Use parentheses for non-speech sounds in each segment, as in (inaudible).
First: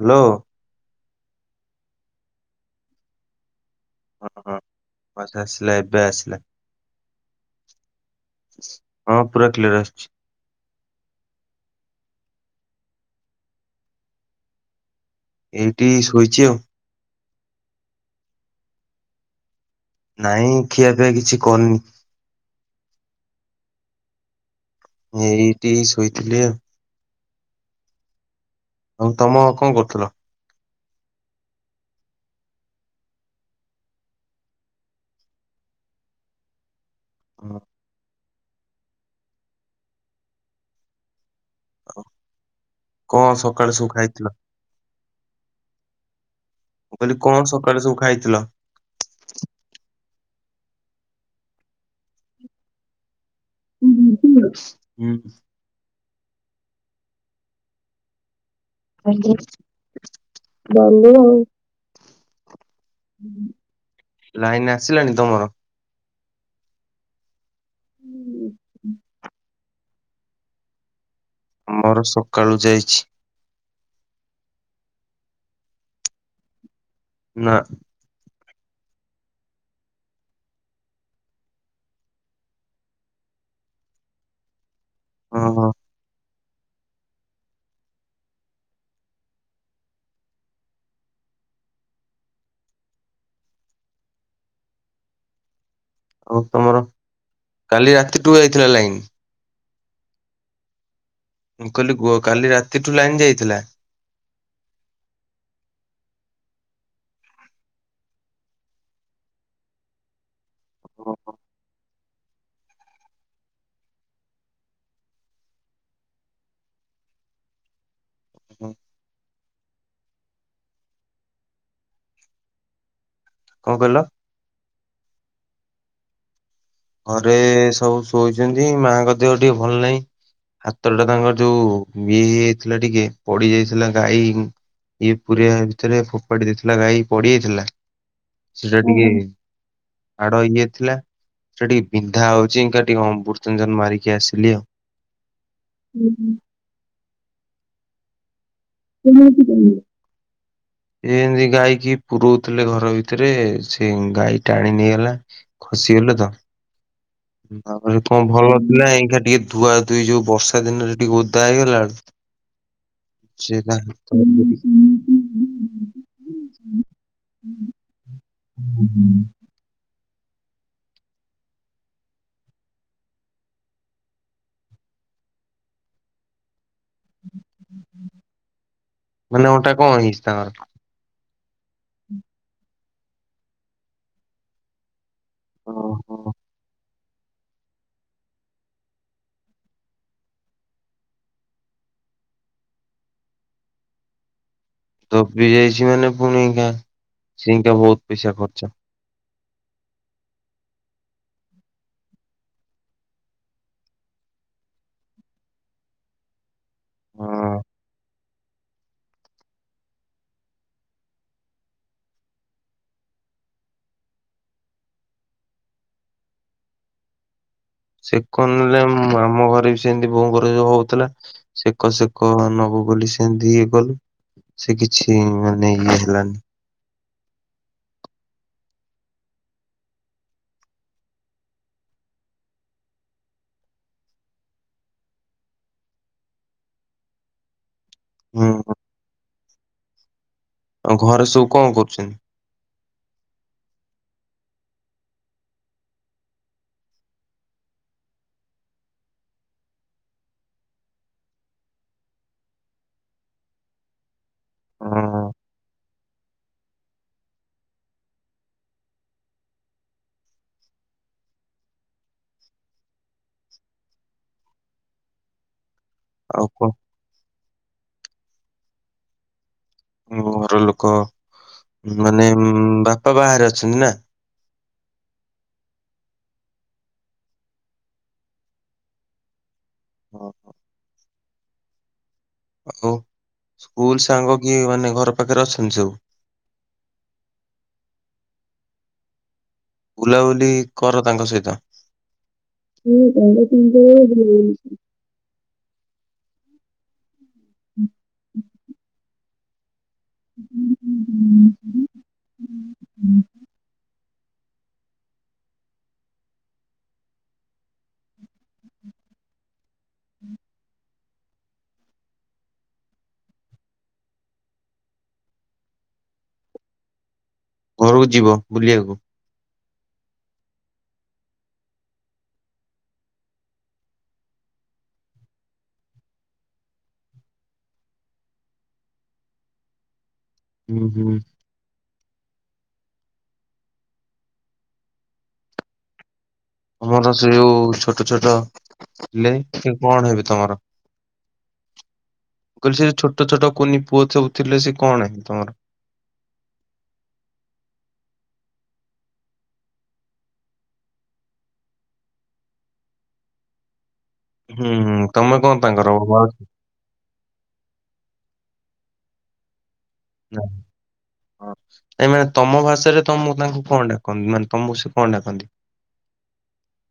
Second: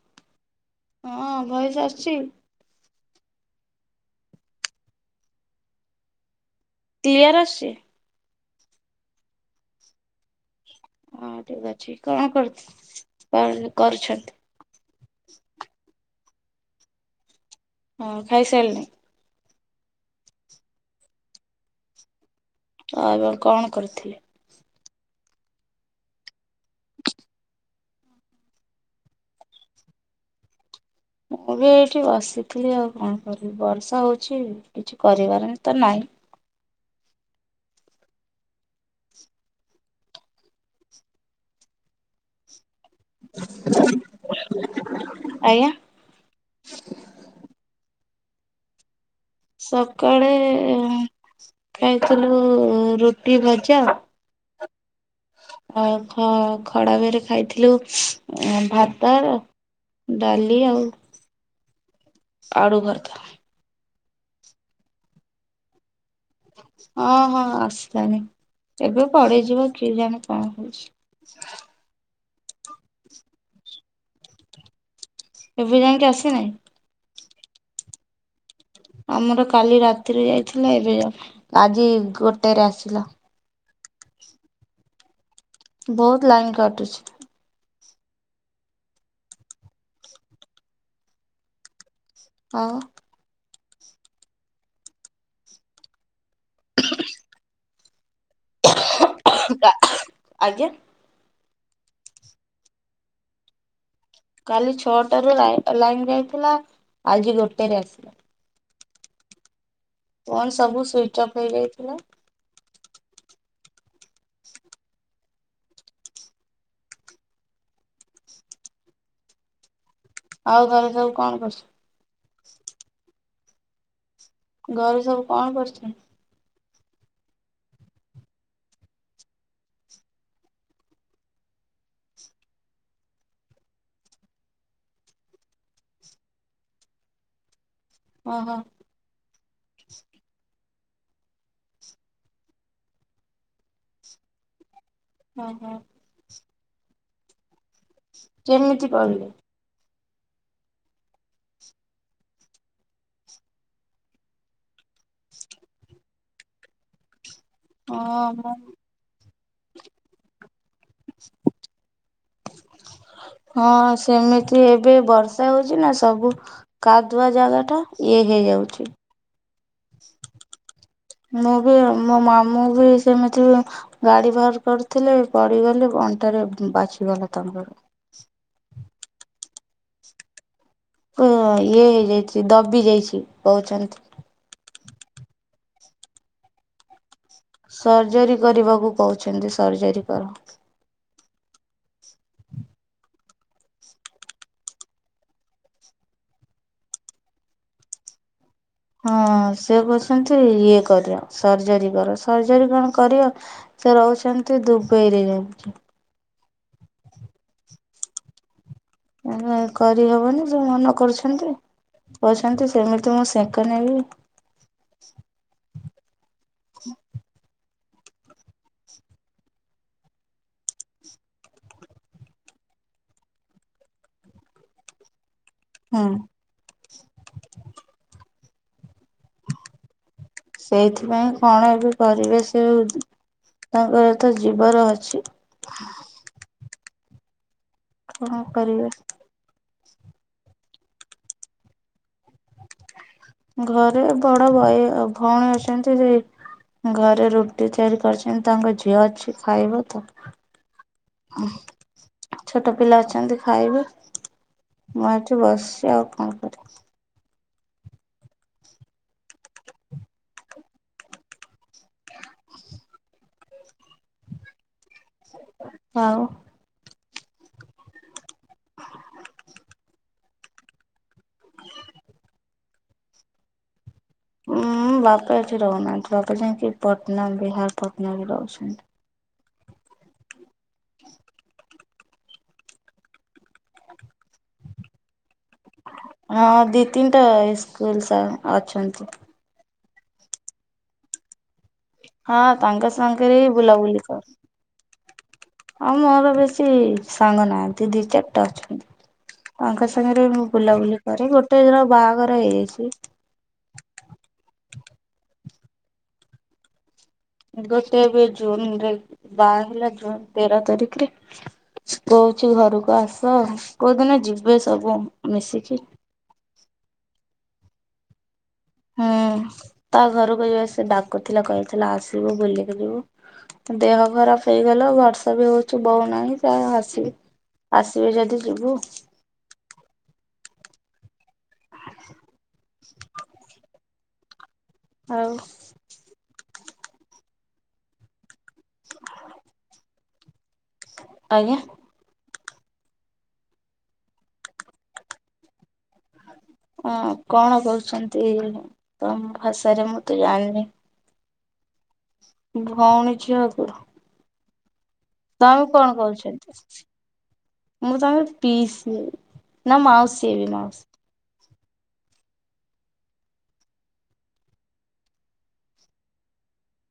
Hello. ହଁ ଭୟସ ଆସୁଚି? ହଁ ହଁ ୟସ ଆସିଲା ଏବେ ଆସିଲା। କ୍ଲିୟର ଆସଚି? ହଁ ପୁରା କ୍ଲିୟର ଆସୁଚି। ହଁ ଠିକ ଅଛି କଣ କରୁଥ କରଚି କରୁଛନ୍ତି? ଏଇଠି ଶୋଇଚି ଆଉ। ହଁ ଖାଇ ସାରିଲେଣି? ନାଇଁ ଖିଆ ପିଆ କିଛି କରିନି। ଅ ଏ ବାର କଣ କରିଥିଲେ? ଏଇଠି ଶୋଇଥିଲି ଆଉ। ଆଉ ତମ କଣ କରୁଥିଲ? ମୁଁ ବି ଏଇଠି ବସିଥିଲି ଆଉ କଣ କରିବି। ବର୍ଷା ହଉଚି କିଛି କରିବାର ତ ନାହିଁ। ହଁ କଣ ସକାଳେ ସବୁ ଖାଇଥିଲ? ଆଜ୍ଞା ମୁଁ କହି କଣ ସକାଳେୁ ସବୁ ଖାଇଥିଲ? ସକାଳେ ଖାଇଥିଲୁ ରୁଟି ଭଜା। ହୁଁ ଅ ଖ ଖଡା ଭରେ ଖାଇଥିଲୁ ଭା ତାର, ଡାଲି ଆଉ (inaudible) ଆଡ଼ୁ ଭର୍ତ୍ତା।। ଲାଇନ ଆସିଲାଣି ତମର? ହଁ ହଁ ଆସିିଲାନି ଏବେ ପଡେଇଯିବ। କେ ଜାଣି କଣ କଉଛି। ମର ସକାଳୁ ଯାଇଛି। ଏବେ ଯାଇକି ଆସିନାହିଁ? ନା। ଆମର କାଲି ରାତିରେ ଯାଇଥିଲା ଏବେ ଆଜି ଗୋଟେରେ ଆସିଲା। ଓହୋ ବହୁତ ଲାଇନ କାଟୁଛି। ଆଉ ଆଉ ତମର କାଲି ରାତିଠୁ ଯାଇଥିଲା ଲାଇନ। ଆଜ୍ଞା। ମୁଁ କହିଲି ଗୁହ କାଲି ରାତିଠୁ ଲାଇନ୍ ଯାଇଥିଲା? କାଲି ଛଅଟାରୁ ଲାଇନ ଯାଇଥିଲା ଆଜି ଗୋଟେ ଆସିଲା। ଫୋନ୍ ସବୁ ସୁଇଚ୍ ଅଫ୍ ହେଇଯାଇଥିଲା। ହୁ। ଆଉ ତମେ ସବୁ କଣ କରୁଛ? କଣ କହିଲ? ଘରୁ ସବୁ କଣ କରୁଛନ୍ତି? ଘରେ ସବୁ ଶୋଇଛନ୍ତି ମାଙ୍କ ଦେହ ଟିକେ ଭଲ ନାହିଁ। ହାତ ଟା ତାଙ୍କର ଯୋଉ ଇଏ ହେଇଯାଇଥିଲା ଟିକେ ପଡି ଯାଇଥିଲା ଗାଈ ଇଏ ପୁରୀଆ ଭିତରେ ଫୋପାଡି ଦେଇଥିଲା ଗାଈ ପଡିଯାଇଥିଲା। ଓହୋ ସେଟା ଟିକେ ଆଡ (unintelligible) ଥିଲା। ସେ ଟିକେ ବିନ୍ଧା ହଉଛି ଇକା ଟିକେ ଅମୃତ୍ୟଞ୍ଜନ ମାରିକି ଆସିଲି ଆଉ। ହଁ ହଁ। ହୁଁ ହୁଁ। କେମିତି କରିଲେ (unintelligible) ଏ ଏମିତି ଗାଈ କି ପୁରଉଥିଲେ ଘର ଭିତରେ ସେ ଗାଈ ଟାଣି ନେଇଗଲା। ଖୁସି ହେଲେ ତ। ଆରେ କଣ ହଁ ମୁଁ ଭଲଥିଲା ଏଇା ଟିକେ ଧୁଆ ଧୁଇ ଯୋଉ ବର୍ଷା ଦିନରେ ଟିକେ ଓଦା ହେଇଗଲା ସେଇଟା ହଁ ସେମିତି ଏବେ ବର୍ଷା ହଉଛି ନା ସବୁ କାଦୁଆ ଜାଗା ଟା ଇଏ ହେଇଯାଉଛି। ମୁଁ ବି ମୋ ମାମୁଁ ବି ସେମିତି ଗାଡି ବାହାର କରିଥିଲେ ପଡିଗଲେ ଅଣ୍ଟାରେ ବାଛିଗଲା ତାଙ୍କର। ମାନେ ଓଟା କଣ ହେଇଛି ତାଙ୍କର? ହଁ ଇଏ ହେଇଯାଇଛି ଦବି ଯାଇଛି କହୁଛନ୍ତି। ଓହୋ। ସର୍ଜରୀ କରିବାକୁ କହୁଛନ୍ତି ସର୍ଜରୀ କର। ତ ବି ଯାଇଛି ମାନେ ପୁଣିକା ସେଇକା ବହୁତ ପଇସା ଖର୍ଚ୍ଚ। ହଁ ସେ କହୁଛନ୍ତି ଇଏ କର ସର୍ଜରୀ କର ସର୍ଜରୀ କଣ କରିଅ ସେ ରହୁଛନ୍ତି ଦୁବଇରେ ଯାଉଛି। ହଁ। କରିହବନି ସେ ମନ କରୁଛନ୍ତି। ଅଛନ୍ତି ସେମିତି ମୁଁ ସେଙ୍କ ନେବି। ହଁ। ସେ କ ନେଲେ ଆମ ଘରେ ବି ସେମିତି ବୋଉ ଘରେ ଯ ହଉଥିଲା ସେକ ସେକ ନବୁ ବୋଲି ସେମତି ଇଏ ଗଲୁ ସେ କିଛି ମାନେ ଇଏ ହୁଁ ହେଲାନି। (inaudible) ସେଇଥିପାଇଁ କଣ ଏ ବି ପରିବେଶ ତାଙ୍କର ତ ଜୀବର ଅଛି। ହଁ ହୁଁ କରିବା। ଆଉ ଘରେ ସବୁ କଣ କରୁଛନ୍ତି। ଘରେ ବଡ ବାଇ ଭଉଣୀ ଅଛନ୍ତି ସେଇ ଘରେ ରୁଟି ତିଆରି କରିଛନ୍ତି ତାଙ୍କ ଝିଅ ଅଛି ଖାଇବ ତ। ଛୋଟ ପିଲା ଅଛନ୍ତି ଖାଇବେ। ମୁଁ ହଁ ଏଠି ବସି ଆଉ କଣ କରିବି। ହଁ (unintelligible) ହ କୁହ (unintelligible) ଘର ଲୋକ ମାନେ ବାପା ବାହାରେ ଅଛନ୍ତି ନା? ଉଁ ବାପା ଏଠି ରହୁନାହାନ୍ତି ବାପା ଯାଇକି ପଟନା ବିହାର ପଟନା ବି ରହୁଛନ୍ତି। ଓଁ ହୋ। ହ (inaudible) ଆଉ ସ୍କୁଲ ସାଙ୍ଗ କି ମାନେ ଘର ପାଖରେ ଅଛନ୍ତି ସବୁ। ହଁ ଦି ତିନିଟା ସ୍କୁଲ ଅଛନ୍ତି। ବୁଲାବୁଲି କର ତାଙ୍କ ସହିତ ହଁ ତାଙ୍କ ସାଙ୍ଗରେ ହିଁ ବୁଲାବୁଲି କରେ ଆଉ ମୋର ବେଶୀ ସାଙ୍ଗ ନାହାନ୍ତି ଦି ଚାରିଟା ଅଛନ୍ତି। ତାଙ୍କ ସାଙ୍ଗରେ ମୁଁ ବୁଲାବୁଲି କରେ ଗୋଟେ ଦିନ ବାହାଘର ହେଇଯାଇଛି। ଗୋଟେ ଏବେ ଜୁନ ରେ ବାହା ହେଲା ଜୁନ ତେର ତାରିଖରେ। କହୁଛି ଘରକୁ ଆସ କୋଉଦିନ ଯିବେ ସବୁ ମିଶିକି। ଘରକୁ ଯିବ ବୁଲିବାକୁ। ହୁଁ ତା ଘରକୁ ଯିବିବା ସେ ଡାକୁଥିଲା କହିହଥିଲା ଆସିବୁ ବିଲ ଯିବୁ। ଦେହ ଖରାପ ହେଇଗଲ ବର୍ଷ ବି ହଉଛି ବୋଉନାହିଁ ଯହା ଆସିବି। ଆସିବେ ଯଦି ଯିବୁ। ହୁଁ ହୁଁ। (inaudible) ହଉ। ତମର ସେ ଯୋଉ ଛୋଟ ଛୋଟ ଥିଲେ କି କଣ ହେବି ତମର। ଆଜ୍ଞା। କହିଲେ ସେ ଛୋଟ ଛୋଟ କୁନି ପୁଅ ସବୁ ଥିଲେ ସେ କଣ ତମର। ହ କଣ କହୁଛନ୍ତି ତମ ଭାଷାରେ ମୁଁ ତୁ ଜାଣିନି ଭଉଣୀ ଝିଅ କୁ। ହୁଁ ତମେ ତାଙ୍କର ହବ କହୁଛନ୍ତି ମୁଁ ତାଙ୍କର ପିଇସି ନା ମାଉସୀ ହ ହେବି (inaudible) ମାଉସୀ ହଁ ନାଇ ମାନେ ତମ ଭାଷାରେ ତମ ତାଙ୍କୁ କଣ ଡାକନ୍ତି ମାନେ ତମକୁ ସେ କଣ ଡାକନ୍ତି।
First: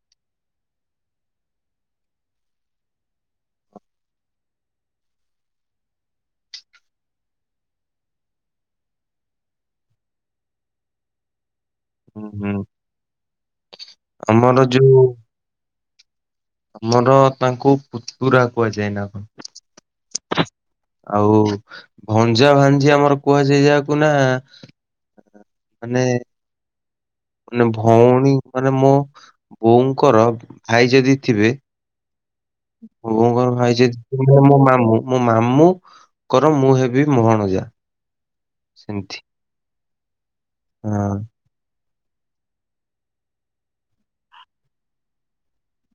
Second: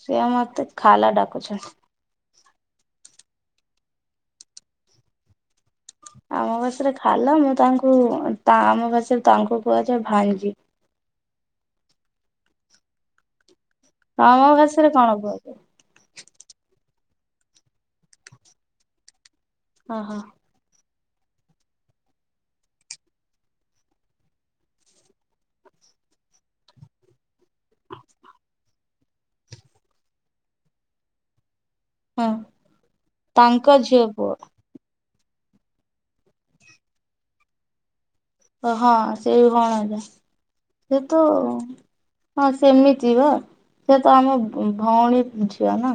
ସେଏ ମତେ ଖାଲା ଡାକୁଛନ୍ତି। ଆମ ପାଶରେ ଖାଲା ମୁଁ ତାଙ୍କୁ ଆମ ପାଶରେ ତାଙ୍କୁ କୁହାଯାଏ ଭାଞ୍ଜି। ହୁଁ ହୁଁ ଆମ ଆମର ଭାଷାରେ ଯୋଉ କଣ କୁହାଯାଏ? ଆମର ତାଙ୍କୁ ପୁତୁରା କୁହାଯାଏନା କଣ? ଓହୋ। ଆଉ ଭଞ୍ଜା ଭାଞ୍ଜି ଆମର କୁହାଯାଏ ଯାହାକୁ ନା ମାନେ ମାନେ ଭଉଣୀ ମାନେ ମୋ ବୋଉଙ୍କର ଭାଇ ଯଦି ଥିବେ ହଁ। ମୋ ବୋଉ ଙ୍କର ଭାଇ ତାଙ୍କ ଯଦି ଝିଅ ପୁଅ ଥିବନି ମୋ ମାମୁଁ ମୋ ମାମୁଁ ଙ୍କର ମୁଁ ହେବି ଭଣଜା। ଓ ହଁ ସେମିତି ସେ ଭଣଜା ସେ ହଁ ତ ହଁ ସେମିତି ବା ସେତ ଆମ ଭ ଭଉଣୀ ଝିଅ ନା?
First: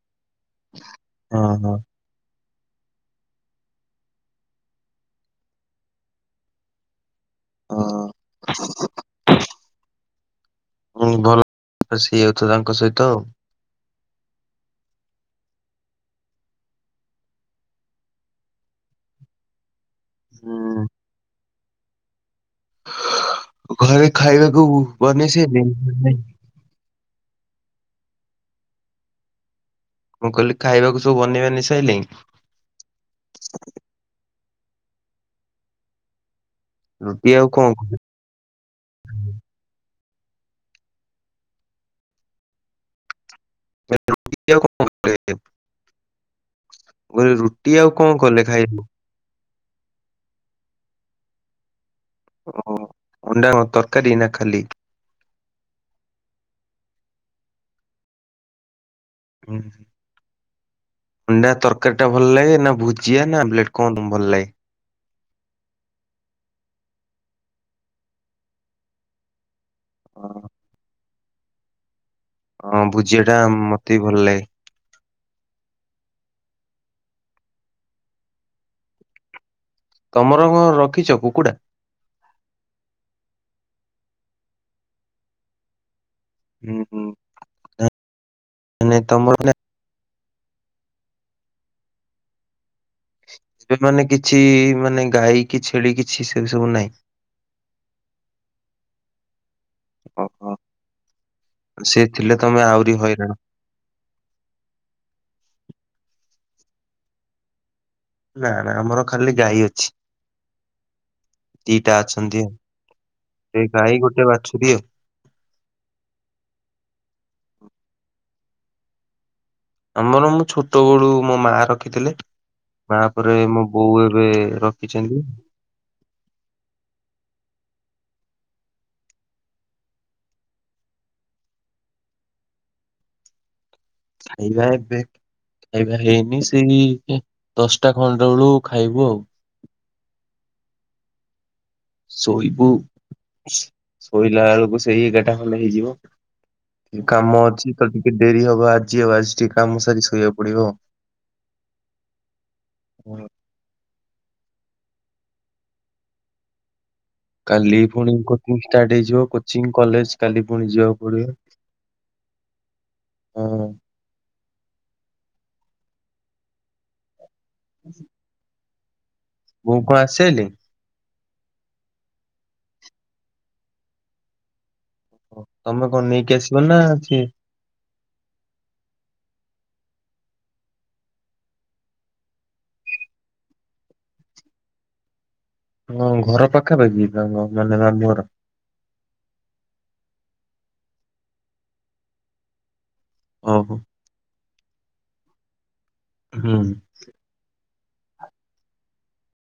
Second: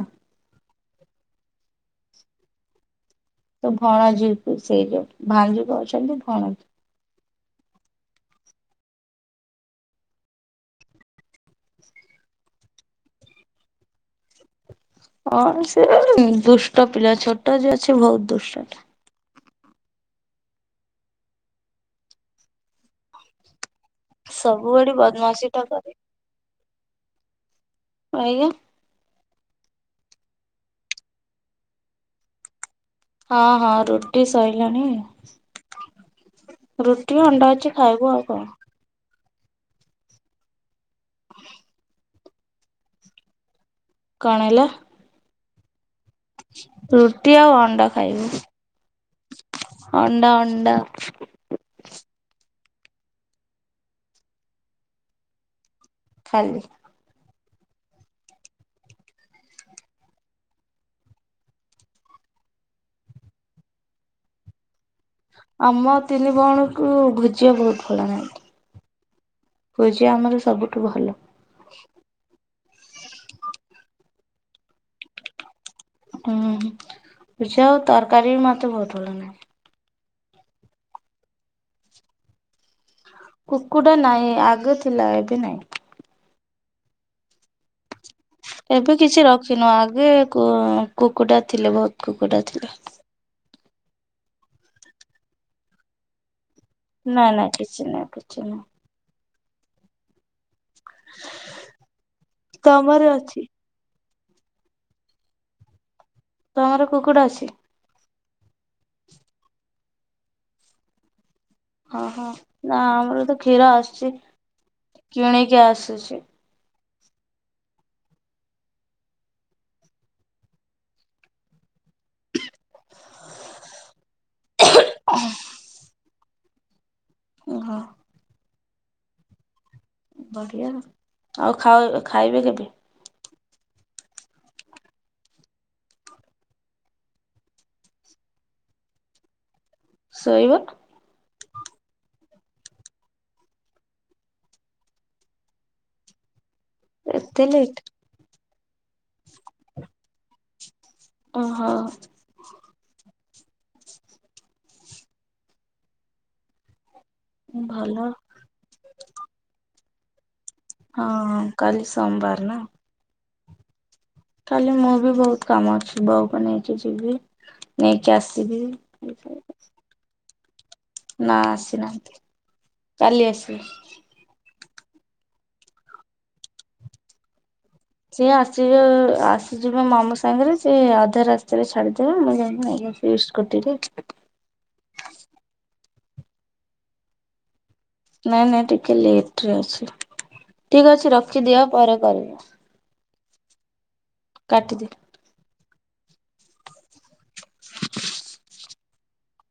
ହଁ ହଁ। ତ ଭଣଜୀକୁ ସେଇ ଯୋଉ ଭାଣିଜୀକୁ କହୁଛନ୍ତି ଭଣଜା। ଅ ହଁ। ହଁ ଭଲ (unintelligible) ହେଇ ଯାଉଥିବ ତାଙ୍କ ସହିତ। ହଁ ସେ ଏ ଦୁଷ୍ଟ ପିଲା ଛୋଟ ଯିଏ ଅଛି ବହୁତ ଦୁଷ୍ଟ ଟା। ହୁଁ। ଘରେ ଖାଇବାକୁ ସବୁବେଳେ ବନେଇ ବଦମାସି ଟା ସାରିଲେଣି କରେ। ନା ନାଇଁ। ଏଇୟା। ମୁଁ କହିଲି ଖାଇବାକୁ ସବୁ ବନେଇ ବାନେଇ ସାରିଲାଣି? ହଁ ହଁ ରୁଟି ସଇଲାଣି। ରୁଟି ଆଉ ଅଣ୍ଡା କଣ ଅଛି ଖାଇବୁ ଆଉ କଣ। (unintelligible) କିଲ କଣ ହେଲା ରୁଟି ଆଉ କଣ କଲେ ଖାଇ ବାକୁ? ଅଣ୍ଡା ଅଣ୍ଡା। ଓ ହୋ ଅଣ୍ଡା ତରକାରୀ ନା ଖାଲି? ଖାଲି। ହୁଁ। ଅଣ୍ଡା ତରକାରୀ ଟା ଭଲ ଲାଗେ ନା ଭୁଜିଆ ନା ଆମ୍ଲେଟ କଣ ତ ଭଲ ଲାଗେ? ଆମ ତିନି ଭଉଣୀକୁ ଭୁଜିଆ ବହୁତ ଭଲ ଲାଗେ। ଭୂଜିଆ ଆମର ସବୁଠୁ ଭଲ। ହଁ ଭୁଜିବା ଟା ମତେ ବି ଭଲ ଲାଗେ। ହୁଁ ହଁ ଭୁଜିଆ ଆଉ ତରକାରୀ ବି ମତେ ବହୁତ ଭଲ ଲାଗେ। ତମର କଣ ରଖିଛ କୁକୁଡ଼ା? କୁକୁଡ଼ା ନାଇଁ ଆଗେ ଥିଲା ଏବେ ନାଇଁ। ହୁଁ ହୁଁ। ଏବେ ମାନେ କିଛି ତମର ମାନେ ରଖିନୁ ଆଗେ କୁକୁଡ଼ା ଥିଲେ ବହୁତ କୁକୁଟା ଥିଲେ। ଏବେ ମାନେ କିଛି ମାନେ ଗାଈ କି ଛେଳି କିଛି ସେ ସବୁ ନାହିଁ। ନାଇଁ ନାଇଁ କିଛି ନାଇଁ କିଛି ନାହିଁ। ଓହୋ ସେ ଥିଲେ ତମେ ଆହୁରି ତମର ହଇରାଣ। ଅଛି ତମର କୁକୁଡ଼ା ଅଛି ନା ନା ଆମର ଖାଲି ଗାଈ ଅଛି। ଦିଟା ଓହୋ ଅଛନ୍ତି ଆ ନା ଆମର ତ କ୍ଷୀର ସେ ଗାଈ ଆସୁଛି ଗୋଟେ ବାଛୁୁରୀ ଆଉ। କିଣିକି ଆସୁଛି। ଆମର ମୁଁ ଛୋଟ ବେଳୁ ମୋ ମା ରଖିଥିଲେ ମା ପରେ ମୋ ବୋଉ ଏବେ ରଖି କିଛନ୍ତି। ଓହ। ବଢିଆ ଆଉ ଖାଉ ଖାଇବେ କେବେ? ଖାଇବା ଏବେ। ଖାଇବା ହେଇନି ସେଇ ଦଶଟା ଖଣ୍ଡ ବେଳୁ ଖାଇବୁ ଆଉ। ଶୋଇବ? ଶୋଇବୁ ଶୋଇଲା ବେଳକୁ ସେଇ ଏଗାରଟା ଖଣ୍ଡେ ହେଇଯିବ। ଟିକେ କାମ ଏତେ ଅଛି ଲେଟ୍ ତ ଟିକେ ଡେରି ହବ ଆଜି ଆଉ ଆଜି ଟିକେ କାମ ସାରି ଶୋଇବାକୁ ପଡିବ। ଓହୋ। ଆଉ। କାଲି ଭଲ ପୁଣି କୋଚିଂ ଷ୍ଟାର୍ଟ ହେଇଯିବ କୋଚିଂ କଲେଜ। କାଲି ପୁଣି ଯିବାକୁ ପଡିବ ହଁ କାଲି ସୋମବାର ନା ହଁ। କାଲି ମୋ ବି ବହୁତ କାମ ଅଛି ବଉକୁ ନେଇକି ଯିବି ନେଇକି ଆସି ସିବି (unintelligible) ବଉ କଣ ଆସିସାଇଲେ? ନା ଆସିନାହାନ୍ତି କାଲି ଆସିବେ। ଓ ତମେ କଣ ନେଇକି ଆସିବ ନା ସିଏ ସିଏ ଆସିବେ ଆସିଯିବେ ମାମୁଁ ସାଙ୍ଗରେ ସିଏ ଅଧା ରାସ୍ତାରେ ଛାଡିଦେବେ। ମୁଁ ଯାଇକି ନେଇ ଆସିବି। ଇଷ୍ଟ କଟିରେ ହଁ ଘର ପାଖାପାଖି ତମ ମାନେ ମାମୁଁ ଘର? ନାଇଁ ନାଇଁ ଟିକେ ଲେଟ ରେ ଅଛି। ଠିକ ଅଛି ରଖିଦିଅ ପରେ କରିବି। ଓହୋ। କାଟି ଦେ। ହୁଁ।